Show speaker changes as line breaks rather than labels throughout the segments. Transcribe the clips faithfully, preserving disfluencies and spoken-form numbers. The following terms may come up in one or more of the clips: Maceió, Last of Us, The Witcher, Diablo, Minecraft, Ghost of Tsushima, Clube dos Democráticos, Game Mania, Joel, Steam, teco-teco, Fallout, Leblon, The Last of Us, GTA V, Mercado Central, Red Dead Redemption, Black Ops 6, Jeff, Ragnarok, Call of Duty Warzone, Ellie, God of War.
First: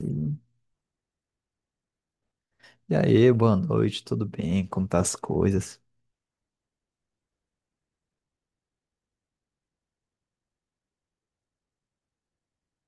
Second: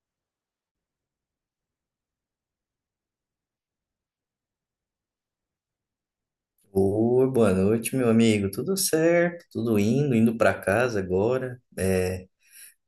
Sim. E aí, boa noite, tudo bem? Como tá as coisas?
Oi, boa noite, meu amigo. Tudo certo? Tudo indo, indo para casa agora. É,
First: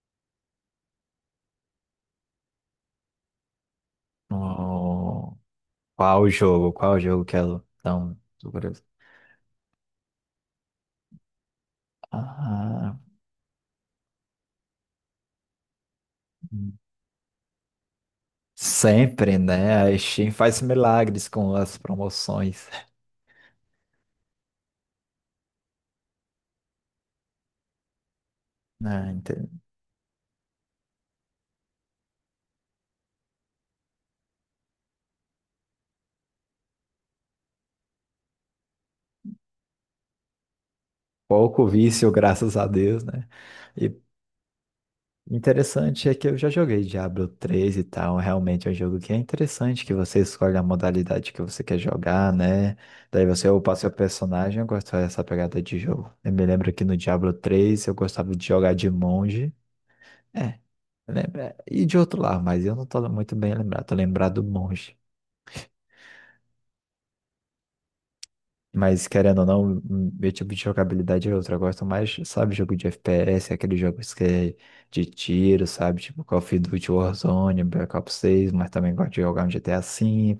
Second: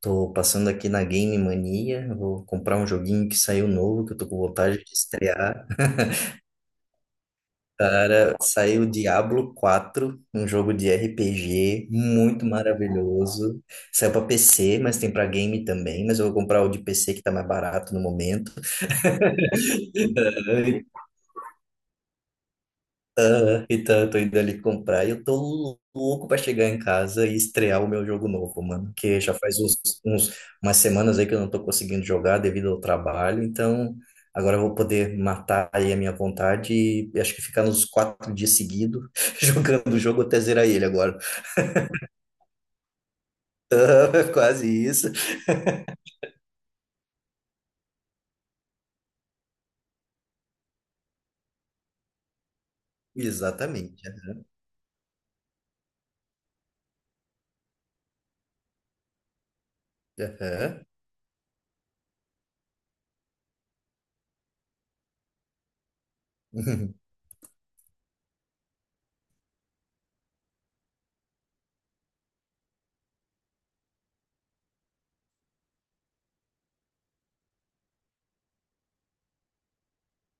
tô passando aqui na Game Mania. Vou comprar um joguinho que saiu novo, que eu tô com vontade de
Oh,
estrear.
qual o jogo? Qual o jogo que ela tão
Cara,
tô curioso.
saiu Diablo quatro, um jogo de R P G muito
Ah,
maravilhoso. Saiu para P C, mas tem para game também, mas eu vou comprar o
hum.
de P C que tá mais barato no momento.
Sempre, né? A Steam faz milagres com as promoções,
Ah, Então, eu tô indo ali comprar e eu tô louco pra chegar em casa e estrear o meu jogo novo, mano.
né?
Que
Ente-
já faz uns, uns, umas semanas aí que eu não tô conseguindo jogar devido ao trabalho. Então, agora eu vou poder matar aí a minha vontade e acho que ficar nos quatro dias seguidos jogando o jogo até zerar ele agora.
Pouco vício, graças a Deus, né? E
Ah, Quase isso.
interessante é que eu já joguei Diablo três e tal. Realmente é um jogo que é interessante, que você escolhe a modalidade que você quer jogar, né? Daí você upa seu
Exatamente.
personagem. Eu gosto dessa pegada de jogo. Eu me lembro que no Diablo três, eu gostava de jogar de monge. É,
Aham.
lembra? E de outro lado, mas eu não tô muito bem lembrado. Tô lembrado do monge. Mas querendo ou não, hum, meu tipo de jogabilidade é outra. Eu gosto mais, sabe, jogo de F P S, aqueles jogos que é de tiro, sabe? Tipo Call of Duty Warzone, Black Ops seis, mas também gosto de jogar um G T A V,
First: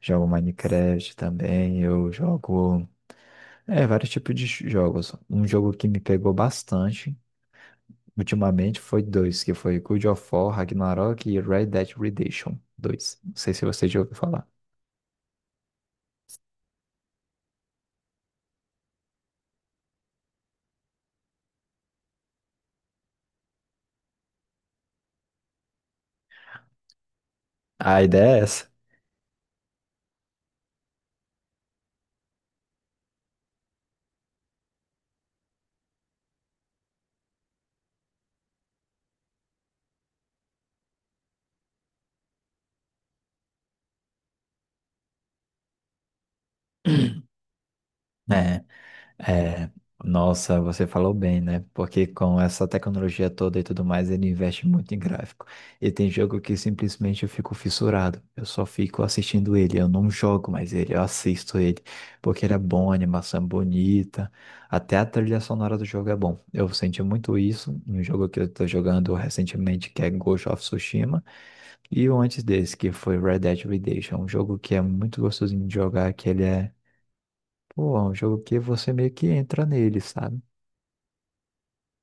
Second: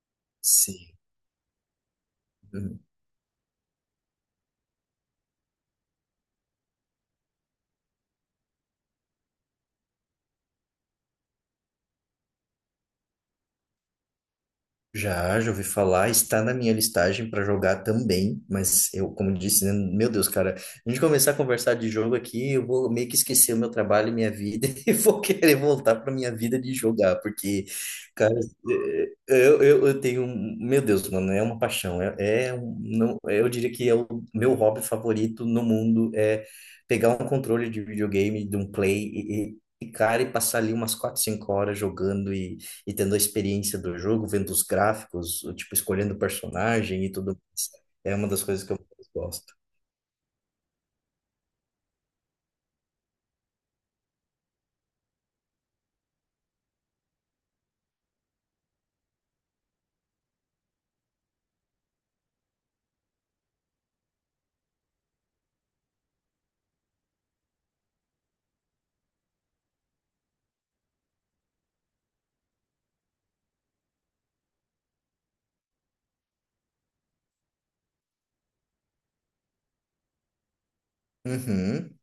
jogo
Sim.
Minecraft também, eu
Uhum.
jogo é, vários tipos de jogos. Um jogo que me pegou bastante ultimamente foi dois, que foi God of War, Ragnarok e Red Dead Redemption Dois. Não sei se você já ouviu falar.
Já, já ouvi falar, está na minha listagem para jogar também, mas eu, como disse, né, meu Deus, cara, a gente começar a conversar de jogo aqui, eu vou meio que esquecer o meu trabalho e minha vida e vou querer voltar para minha vida de jogar, porque,
A
cara,
ideia é essa.
eh, eu, eu, eu tenho, um- meu Deus, mano, é uma paixão, é, é um- não, eu diria que é o meu hobby favorito no mundo, é pegar um controle de videogame, de um play e, e- e, cara, e passar ali umas quatro, cinco horas jogando e tendo a experiência do jogo, vendo os gráficos, o tipo, escolhendo o personagem e tudo mais. É uma das
É.
coisas que eu mais gosto.
É, nossa, você falou bem, né? Porque com essa tecnologia toda e tudo mais, ele investe muito em gráfico. E tem jogo que simplesmente eu fico fissurado. Eu só fico assistindo ele. Eu não jogo mais ele, eu assisto ele. Porque ele é bom, a animação é bonita. Até a trilha sonora do jogo é bom. Eu senti muito isso no jogo que eu tô jogando recentemente, que é Ghost of Tsushima. E o antes desse, que foi Red Dead Redemption. Um jogo que é muito gostosinho de jogar, que ele é. Pô, é um jogo que você meio que entra nele, sabe?
Uhum.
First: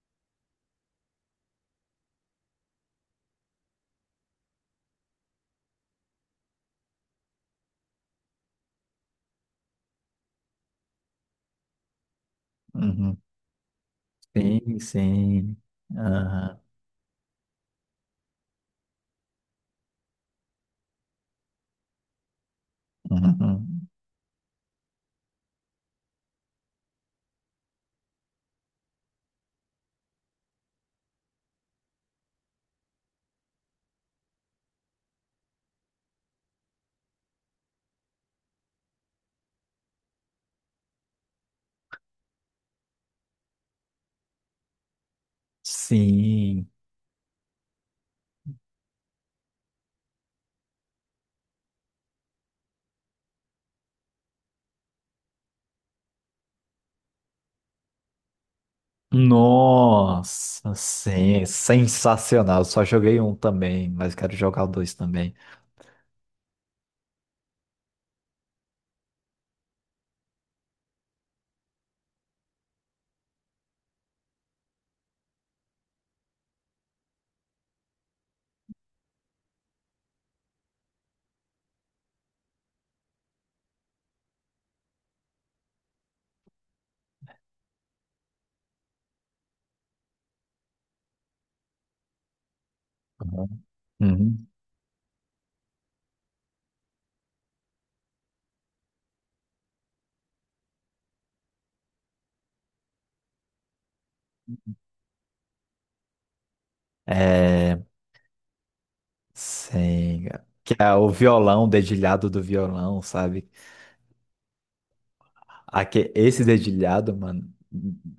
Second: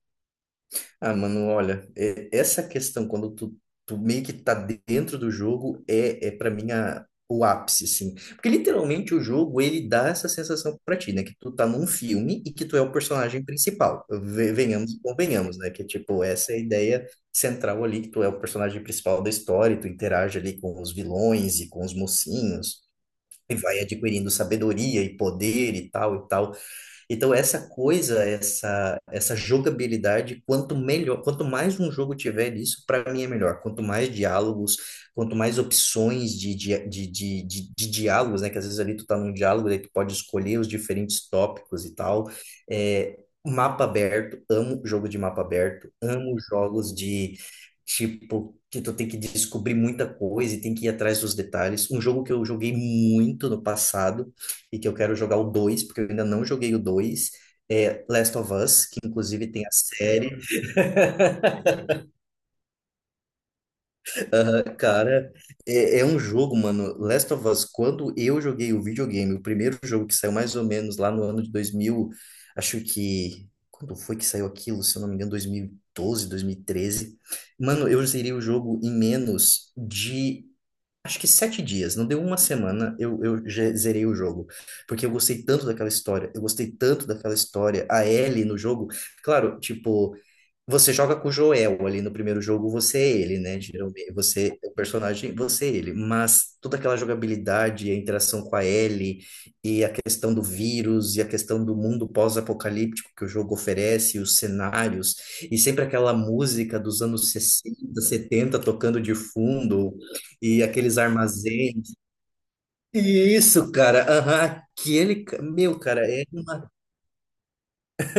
Ah, mano, olha, e- essa questão, quando tu, tu meio que tá dentro do jogo, é, é para mim a, o ápice, assim. Porque literalmente o jogo, ele dá essa sensação pra ti, né? Que tu tá num filme e que tu é o
Uhum.
personagem principal. Ve-
Sim,
Venhamos e
sim.
convenhamos, né? Que, tipo, essa é
Aham,
a ideia central ali, que tu é o personagem principal da história, e tu interage ali com os vilões e com os mocinhos. E vai
uhum.
adquirindo sabedoria e poder e tal e tal. Então, essa coisa, essa, essa jogabilidade, quanto melhor, quanto mais um jogo tiver isso, para mim é melhor. Quanto mais diálogos, quanto mais opções de, de, de, de, de- de diálogos, né? Que às vezes ali tu tá num diálogo, daí tu pode escolher os diferentes tópicos e tal. É, mapa aberto, amo jogo de mapa aberto, amo
Sim.
jogos de tipo que tu tem que descobrir muita coisa e tem que ir atrás dos detalhes. Um jogo que eu joguei muito no passado e que eu quero jogar o dois porque eu ainda não joguei o dois é Last of Us, que inclusive tem a série.
Nossa, sim. Sensacional. Só joguei um também, mas quero jogar
Aham,
o dois
cara,
também.
é, é um jogo, mano. Last of Us, quando eu joguei o videogame, o primeiro jogo que saiu mais ou menos lá no ano de dois mil, acho que. Quando foi que saiu aquilo? Se eu não me engano, dois mil e doze, treze. Mano, eu zerei o jogo em menos de, acho que, sete dias, não deu uma semana, eu, eu já zerei o jogo. Porque eu gostei tanto daquela história, eu gostei tanto daquela história, a Ellie no jogo. Claro, tipo. Você joga com o Joel ali no primeiro jogo, você é ele, né?
Uhum.
Geralmente,
Uhum.
você é o personagem, você é ele. Mas toda aquela jogabilidade, a interação com a Ellie, e a questão do vírus, e a questão do mundo pós-apocalíptico que o jogo oferece, os cenários, e sempre aquela música dos anos
É,
sessenta setenta tocando de fundo,
sim.
e
Que é
aqueles
o violão, o
armazéns.
dedilhado do violão, sabe?
Isso, cara, aham, aquele. Ca- Meu, cara,
Aque-
é.
esse
Uma
dedilhado, mano,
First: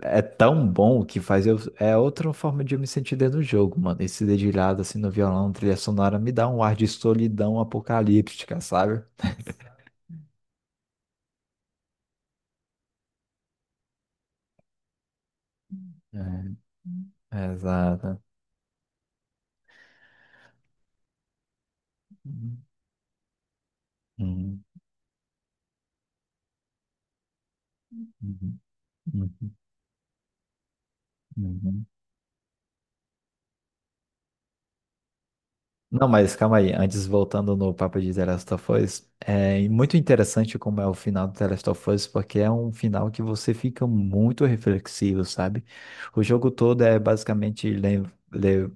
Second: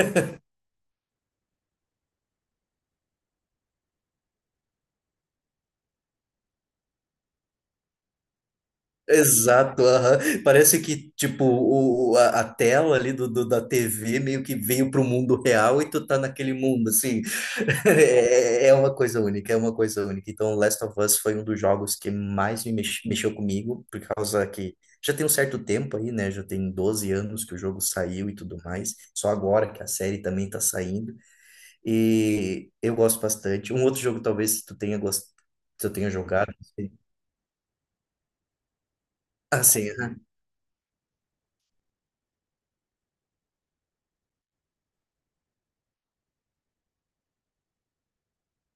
é tão bom que faz eu. É outra forma de eu me sentir dentro do jogo, mano. Esse dedilhado, assim, no violão, trilha sonora, me dá um ar de solidão apocalíptica, sabe?
Exato, aham. Parece que, tipo, o, o- a, a tela ali do, do- da tê vê meio que veio pro mundo real e tu tá
É.
naquele mundo, assim.
Exato.
É, é uma coisa única, é uma coisa única. Então, Last of Us foi um dos jogos que mais me mex- mexeu comigo, por causa
Uhum,
que já tem um certo tempo aí, né? Já tem doze anos que o jogo saiu e tudo
uhum,
mais. Só
uhum,
agora que a série também tá saindo.
uhum.
E eu gosto bastante. Um outro jogo, talvez, que tu tenha gostado, que eu
Não,
tenha
mas
jogado.
calma
Não
aí.
sei.
Antes, voltando no papo de The Last of Us,
Ah,
é muito
sim.
interessante como é o final do The Last of Us, porque é um final que você fica muito reflexivo, sabe? O jogo todo é basicamente le- le-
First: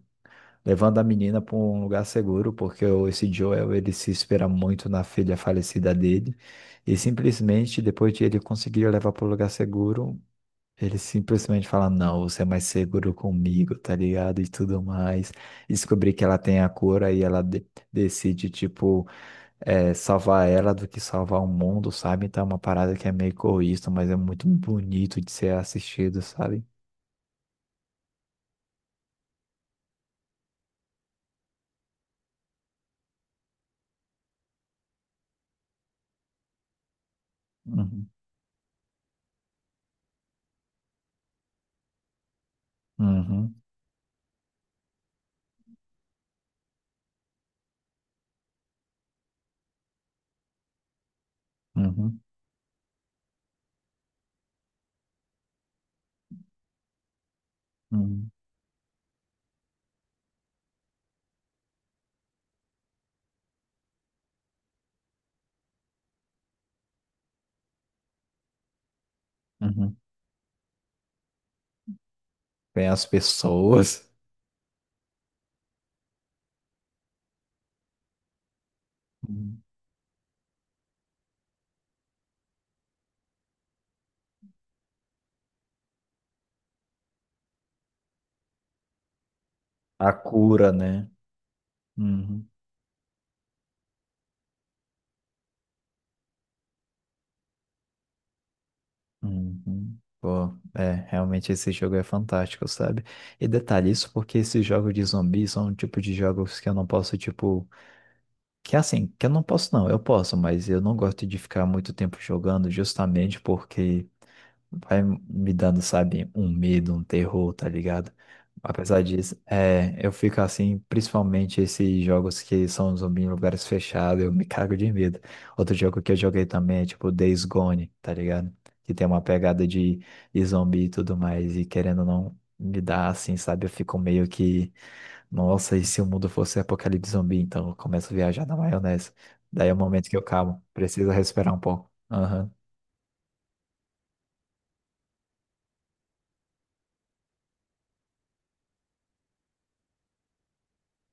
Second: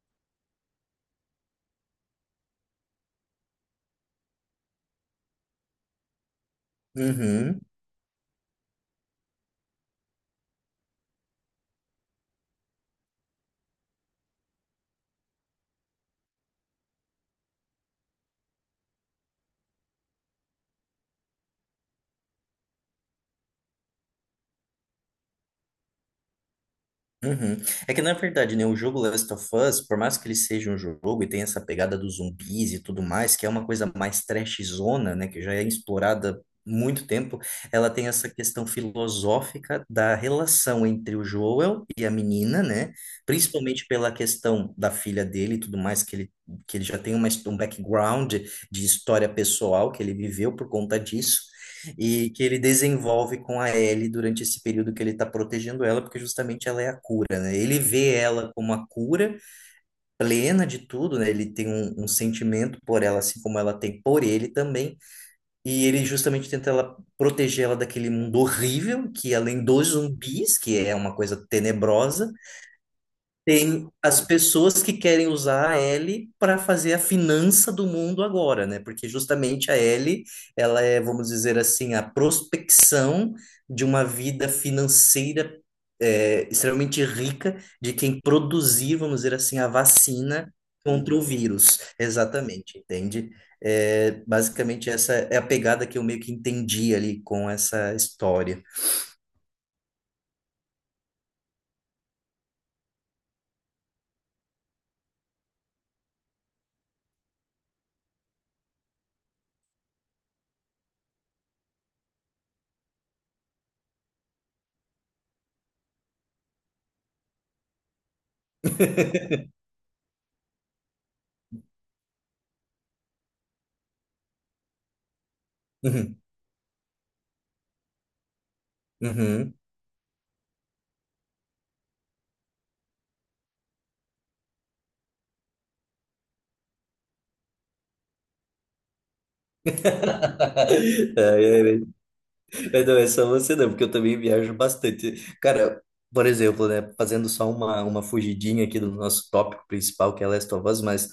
levando a menina para um lugar seguro, porque o- esse Joel, ele se espera muito na filha falecida dele, e
Uhum.
simplesmente, depois de ele conseguir levar para o lugar seguro, ele simplesmente fala, não, você é mais seguro comigo, tá ligado? E tudo mais. Descobri que ela tem a cura e ela de- decide, tipo, é, salvar ela do que salvar o mundo, sabe? Então é uma parada que é meio egoísta, mas é muito bonito de ser assistido, sabe?
Uhum. É que na verdade, né, o jogo Last of Us, por mais que ele seja um jogo e tenha essa pegada dos zumbis e tudo mais, que é uma coisa mais trashzona, né, que já é explorada há muito tempo, ela
Uhum,
tem essa questão filosófica da relação entre o Joel e a menina, né,
uhum,
principalmente pela questão da filha dele e tudo mais, que ele, que ele já tem uma, his- um background de história pessoal que ele viveu por conta disso
uhum,
e que ele desenvolve com a Ellie durante esse período que ele está protegendo ela, porque justamente ela é a cura, né? Ele vê
uhum,
ela como a cura plena de tudo, né? Ele tem um, um sentimento por ela, assim como ela tem por ele também, e ele justamente tenta ela proteger ela daquele mundo horrível, que além dos
uhum.
zumbis, que é uma coisa tenebrosa,
Tem as
tem
pessoas.
as pessoas que querem usar a L para fazer a finança do mundo agora, né? Porque
Uhum.
justamente a L, ela é, vamos dizer assim, a prospecção de uma vida financeira, é, extremamente rica de quem produzir, vamos dizer assim, a
A
vacina
cura, né?
contra o vírus.
Uhum.
Exatamente, entende? É, basicamente, essa é a pegada que eu meio que entendi ali com essa história.
Uhum. Pô, é, realmente esse jogo é fantástico, sabe? E detalhe, isso porque esses jogos de zumbi são um tipo de jogos que eu não posso, tipo. Que assim, que eu não posso, não, eu posso, mas eu não gosto de ficar muito tempo jogando justamente porque vai me dando, sabe, um medo, um terror, tá ligado? Apesar disso, é, eu fico assim, principalmente esses jogos que são zumbi em lugares fechados, eu me cago de medo. Outro jogo que eu
Uhum,
joguei também é tipo Days Gone, tá ligado? Que tem uma
uhum.
pegada de, de zumbi e tudo mais, e querendo ou não me dá assim, sabe? Eu fico meio que, nossa, e se o mundo fosse apocalipse zumbi? Então eu começo a viajar na maionese. Daí é o momento que eu calmo, preciso respirar um
É,
pouco.
é,
Aham.
É, Não, essa você não, porque eu também viajo bastante. Cara, por exemplo, né, fazendo só uma, uma fugidinha aqui do nosso tópico principal, que é Last of Us, mas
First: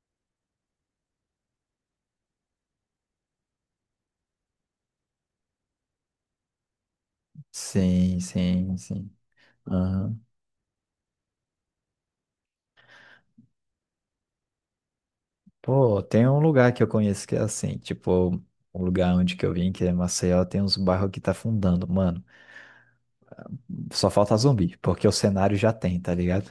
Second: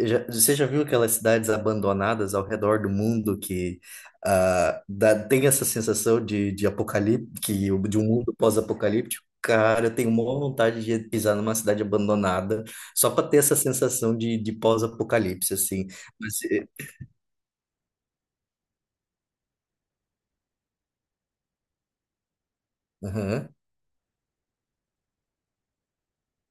já- você já viu aquelas cidades abandonadas ao redor do mundo que ah, dá, tem essa sensação de, de apocalipse, que, o- de um
Sim,
mundo
sim, sim.
pós-apocalíptico? Cara, eu tenho
Aham.
uma vontade de pisar numa cidade abandonada só para ter essa sensação de, de pós-apocalipse, assim.
Pô, tem um
Mas,
lugar que eu conheço que é assim, tipo, um lugar onde que eu vim, que é Maceió, tem uns bairros que tá fundando, mano. Só falta zumbi, porque o cenário já tem, tá ligado?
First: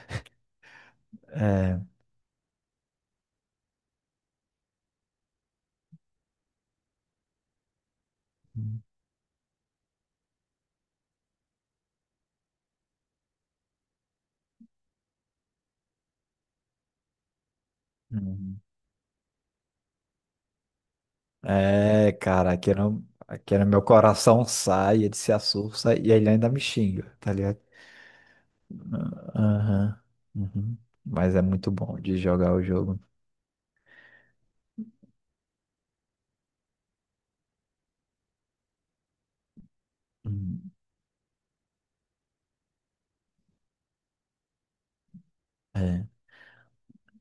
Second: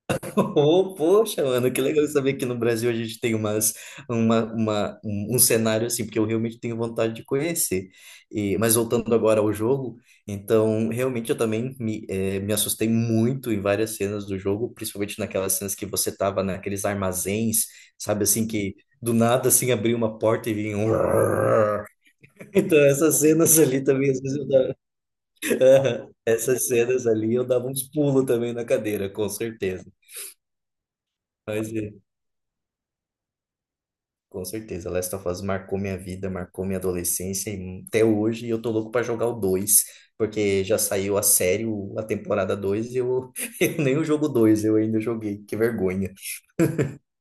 ô, poxa, mano,
É.
que legal saber que no Brasil a gente tem umas, uma, uma, um, um cenário assim, porque eu realmente tenho vontade de conhecer. E, mas voltando agora ao jogo, então realmente eu também me, eh, me assustei muito em várias cenas do jogo, principalmente naquelas cenas que você tava naqueles armazéns, sabe assim,
Uhum.
que do nada assim abriu uma porta e vinha um.
É, cara, aqui
Então
no,
essas cenas
aqui no meu
ali também, às vezes
coração
eu
sai, ele se assusta
dava,
e ele ainda me
essas
xinga,
cenas
tá
ali eu
ligado?
dava uns pulos também na cadeira,
Ah,
com certeza.
aham. Uhum. Mas é muito
Mas, é.
bom de jogar o jogo.
Com certeza, Last of Us marcou minha vida, marcou minha adolescência e até hoje eu tô louco pra jogar o dois, porque
Uhum.
já saiu a série, o- a temporada dois e eu, eu nem o jogo dois eu ainda joguei, que
É.
vergonha.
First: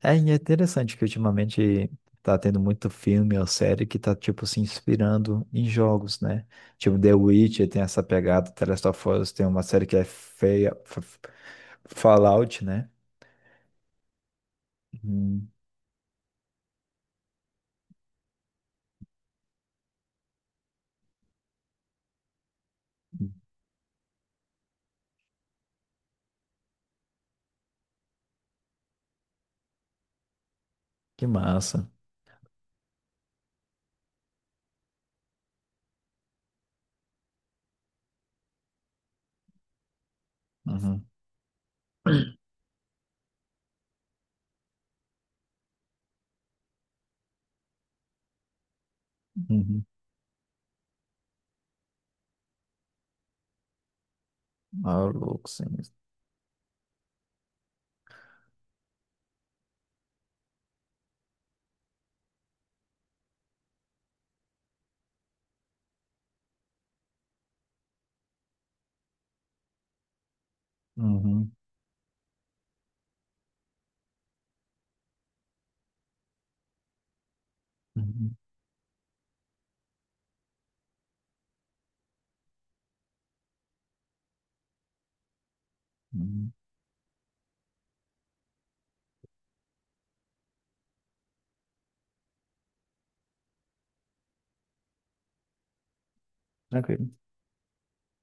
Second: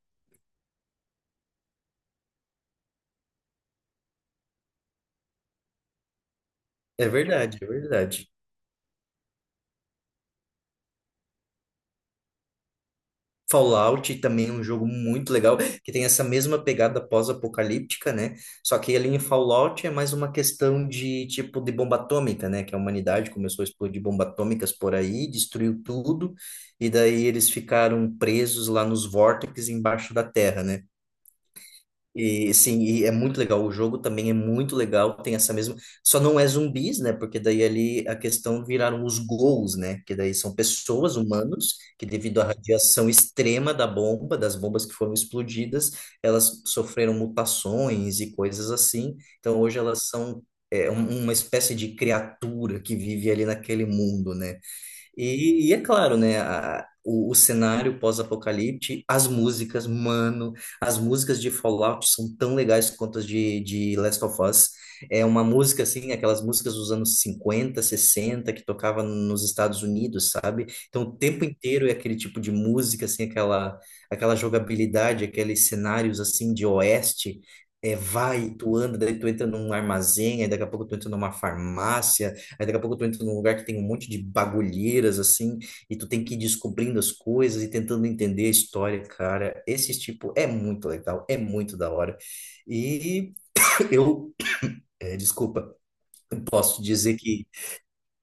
É, e é interessante que ultimamente tá tendo muito filme ou série que tá, tipo, se inspirando em jogos, né? Tipo,
É
The
verdade,
Witcher
é
tem essa
verdade.
pegada, The Last of Us tem uma série que é feia, F- F- Fallout, né?
Fallout também é um jogo muito
Uhum.
legal, que tem essa mesma pegada pós-apocalíptica, né? Só que ali em Fallout é mais uma questão de tipo de bomba atômica, né? Que a humanidade começou a explodir bombas atômicas por aí, destruiu tudo, e daí eles ficaram presos lá nos vórtices embaixo da terra, né?
Que massa.
E sim, e é muito legal. O jogo também é muito legal. Tem essa mesma. Só não é zumbis, né? Porque daí ali a questão viraram os ghouls, né? Que daí são
Uhum.
pessoas, humanos, que devido à radiação extrema da bomba, das bombas que foram explodidas, elas sofreram mutações e coisas assim. Então hoje
Uhum.
elas são é, um- uma espécie de criatura que vive ali naquele mundo, né?
Ah, louco, sim.
E, e é claro, né? a- o, o cenário pós-apocalipse, as músicas, mano, as músicas de Fallout são tão legais quanto as de, de Last of Us. É uma música, assim, aquelas músicas dos anos cinquenta sessenta que tocava nos Estados Unidos, sabe? Então, o tempo
Uhum.
inteiro é aquele tipo de música, assim, aquela, aquela jogabilidade, aqueles cenários, assim, de oeste. É,
Uhum.
vai, tu anda, daí tu entra num armazém, aí daqui a pouco tu entra numa farmácia, aí daqui a pouco tu entra num lugar que tem um monte de bagulheiras, assim, e tu tem que ir
Uhum.
descobrindo as coisas e tentando entender a história, cara. Esse tipo é muito legal, é muito da hora. E eu, eh, Desculpa, posso dizer que,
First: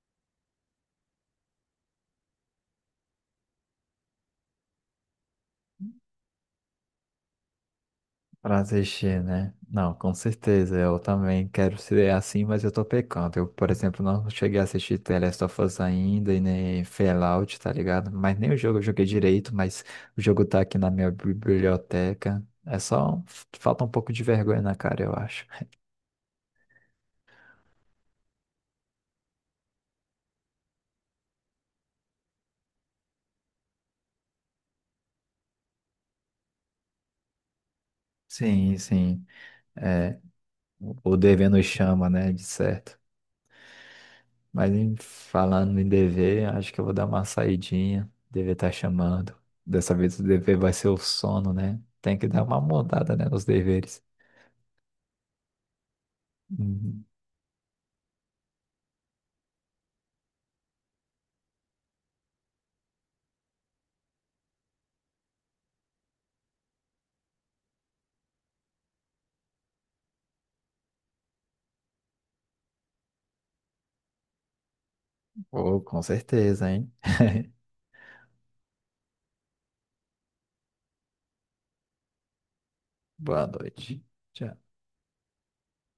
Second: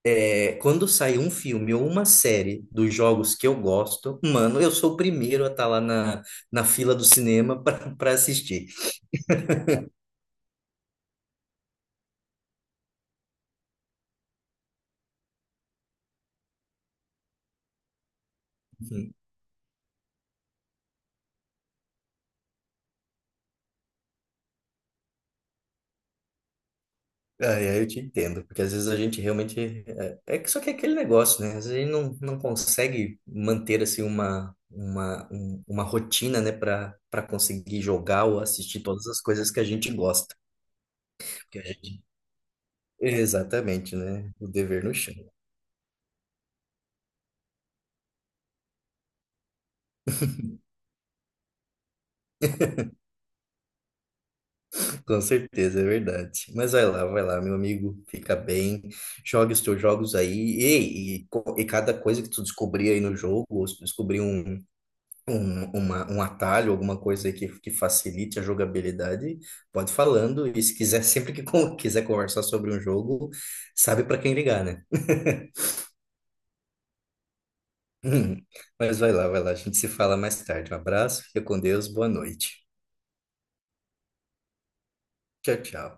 eh, quando sai um filme ou uma série dos jogos que eu gosto, mano, eu sou o primeiro a estar lá na, na fila do cinema para
Pra
assistir.
assistir, né? Não, com certeza. Eu também quero ser assim, mas eu tô pecando. Eu, por exemplo, não cheguei a assistir The Last of Us ainda e nem Fallout, tá ligado? Mas nem o jogo eu joguei direito, mas o jogo tá aqui na minha biblioteca. É só. um- Falta um pouco de vergonha na cara, eu acho.
Ah, é, eu te entendo, porque às vezes a gente realmente. É, é que só que é aquele negócio, né? Às vezes a gente não, não consegue manter assim uma, uma, um- uma rotina, né, para para conseguir jogar ou
Sim,
assistir todas as
sim.
coisas que a gente
É,
gosta.
o o dever
Porque a
nos
gente...
chama, né? De certo.
Exatamente, né? O
Mas
dever no
em
chão.
falando em dever, acho que eu vou dar uma saidinha. Dever tá chamando. Dessa vez o dever vai ser o sono, né? Tem que dar uma mudada, né, nos deveres.
Com certeza, é verdade. Mas vai
Uhum.
lá, vai lá, meu amigo, fica bem, jogue os teus jogos aí. E, e, co- e cada coisa que tu descobrir aí no jogo, ou se tu descobrir um, um, uma, um atalho, alguma coisa aí que, que facilite a jogabilidade, pode ir falando. E se quiser, sempre que con- quiser conversar sobre um jogo, sabe para quem ligar, né?
Oh, com certeza, hein?
Mas vai lá, vai lá, a gente se fala mais tarde. Um abraço, fica com Deus, boa noite.
Boa noite. Tchau.
Tchau, tchau.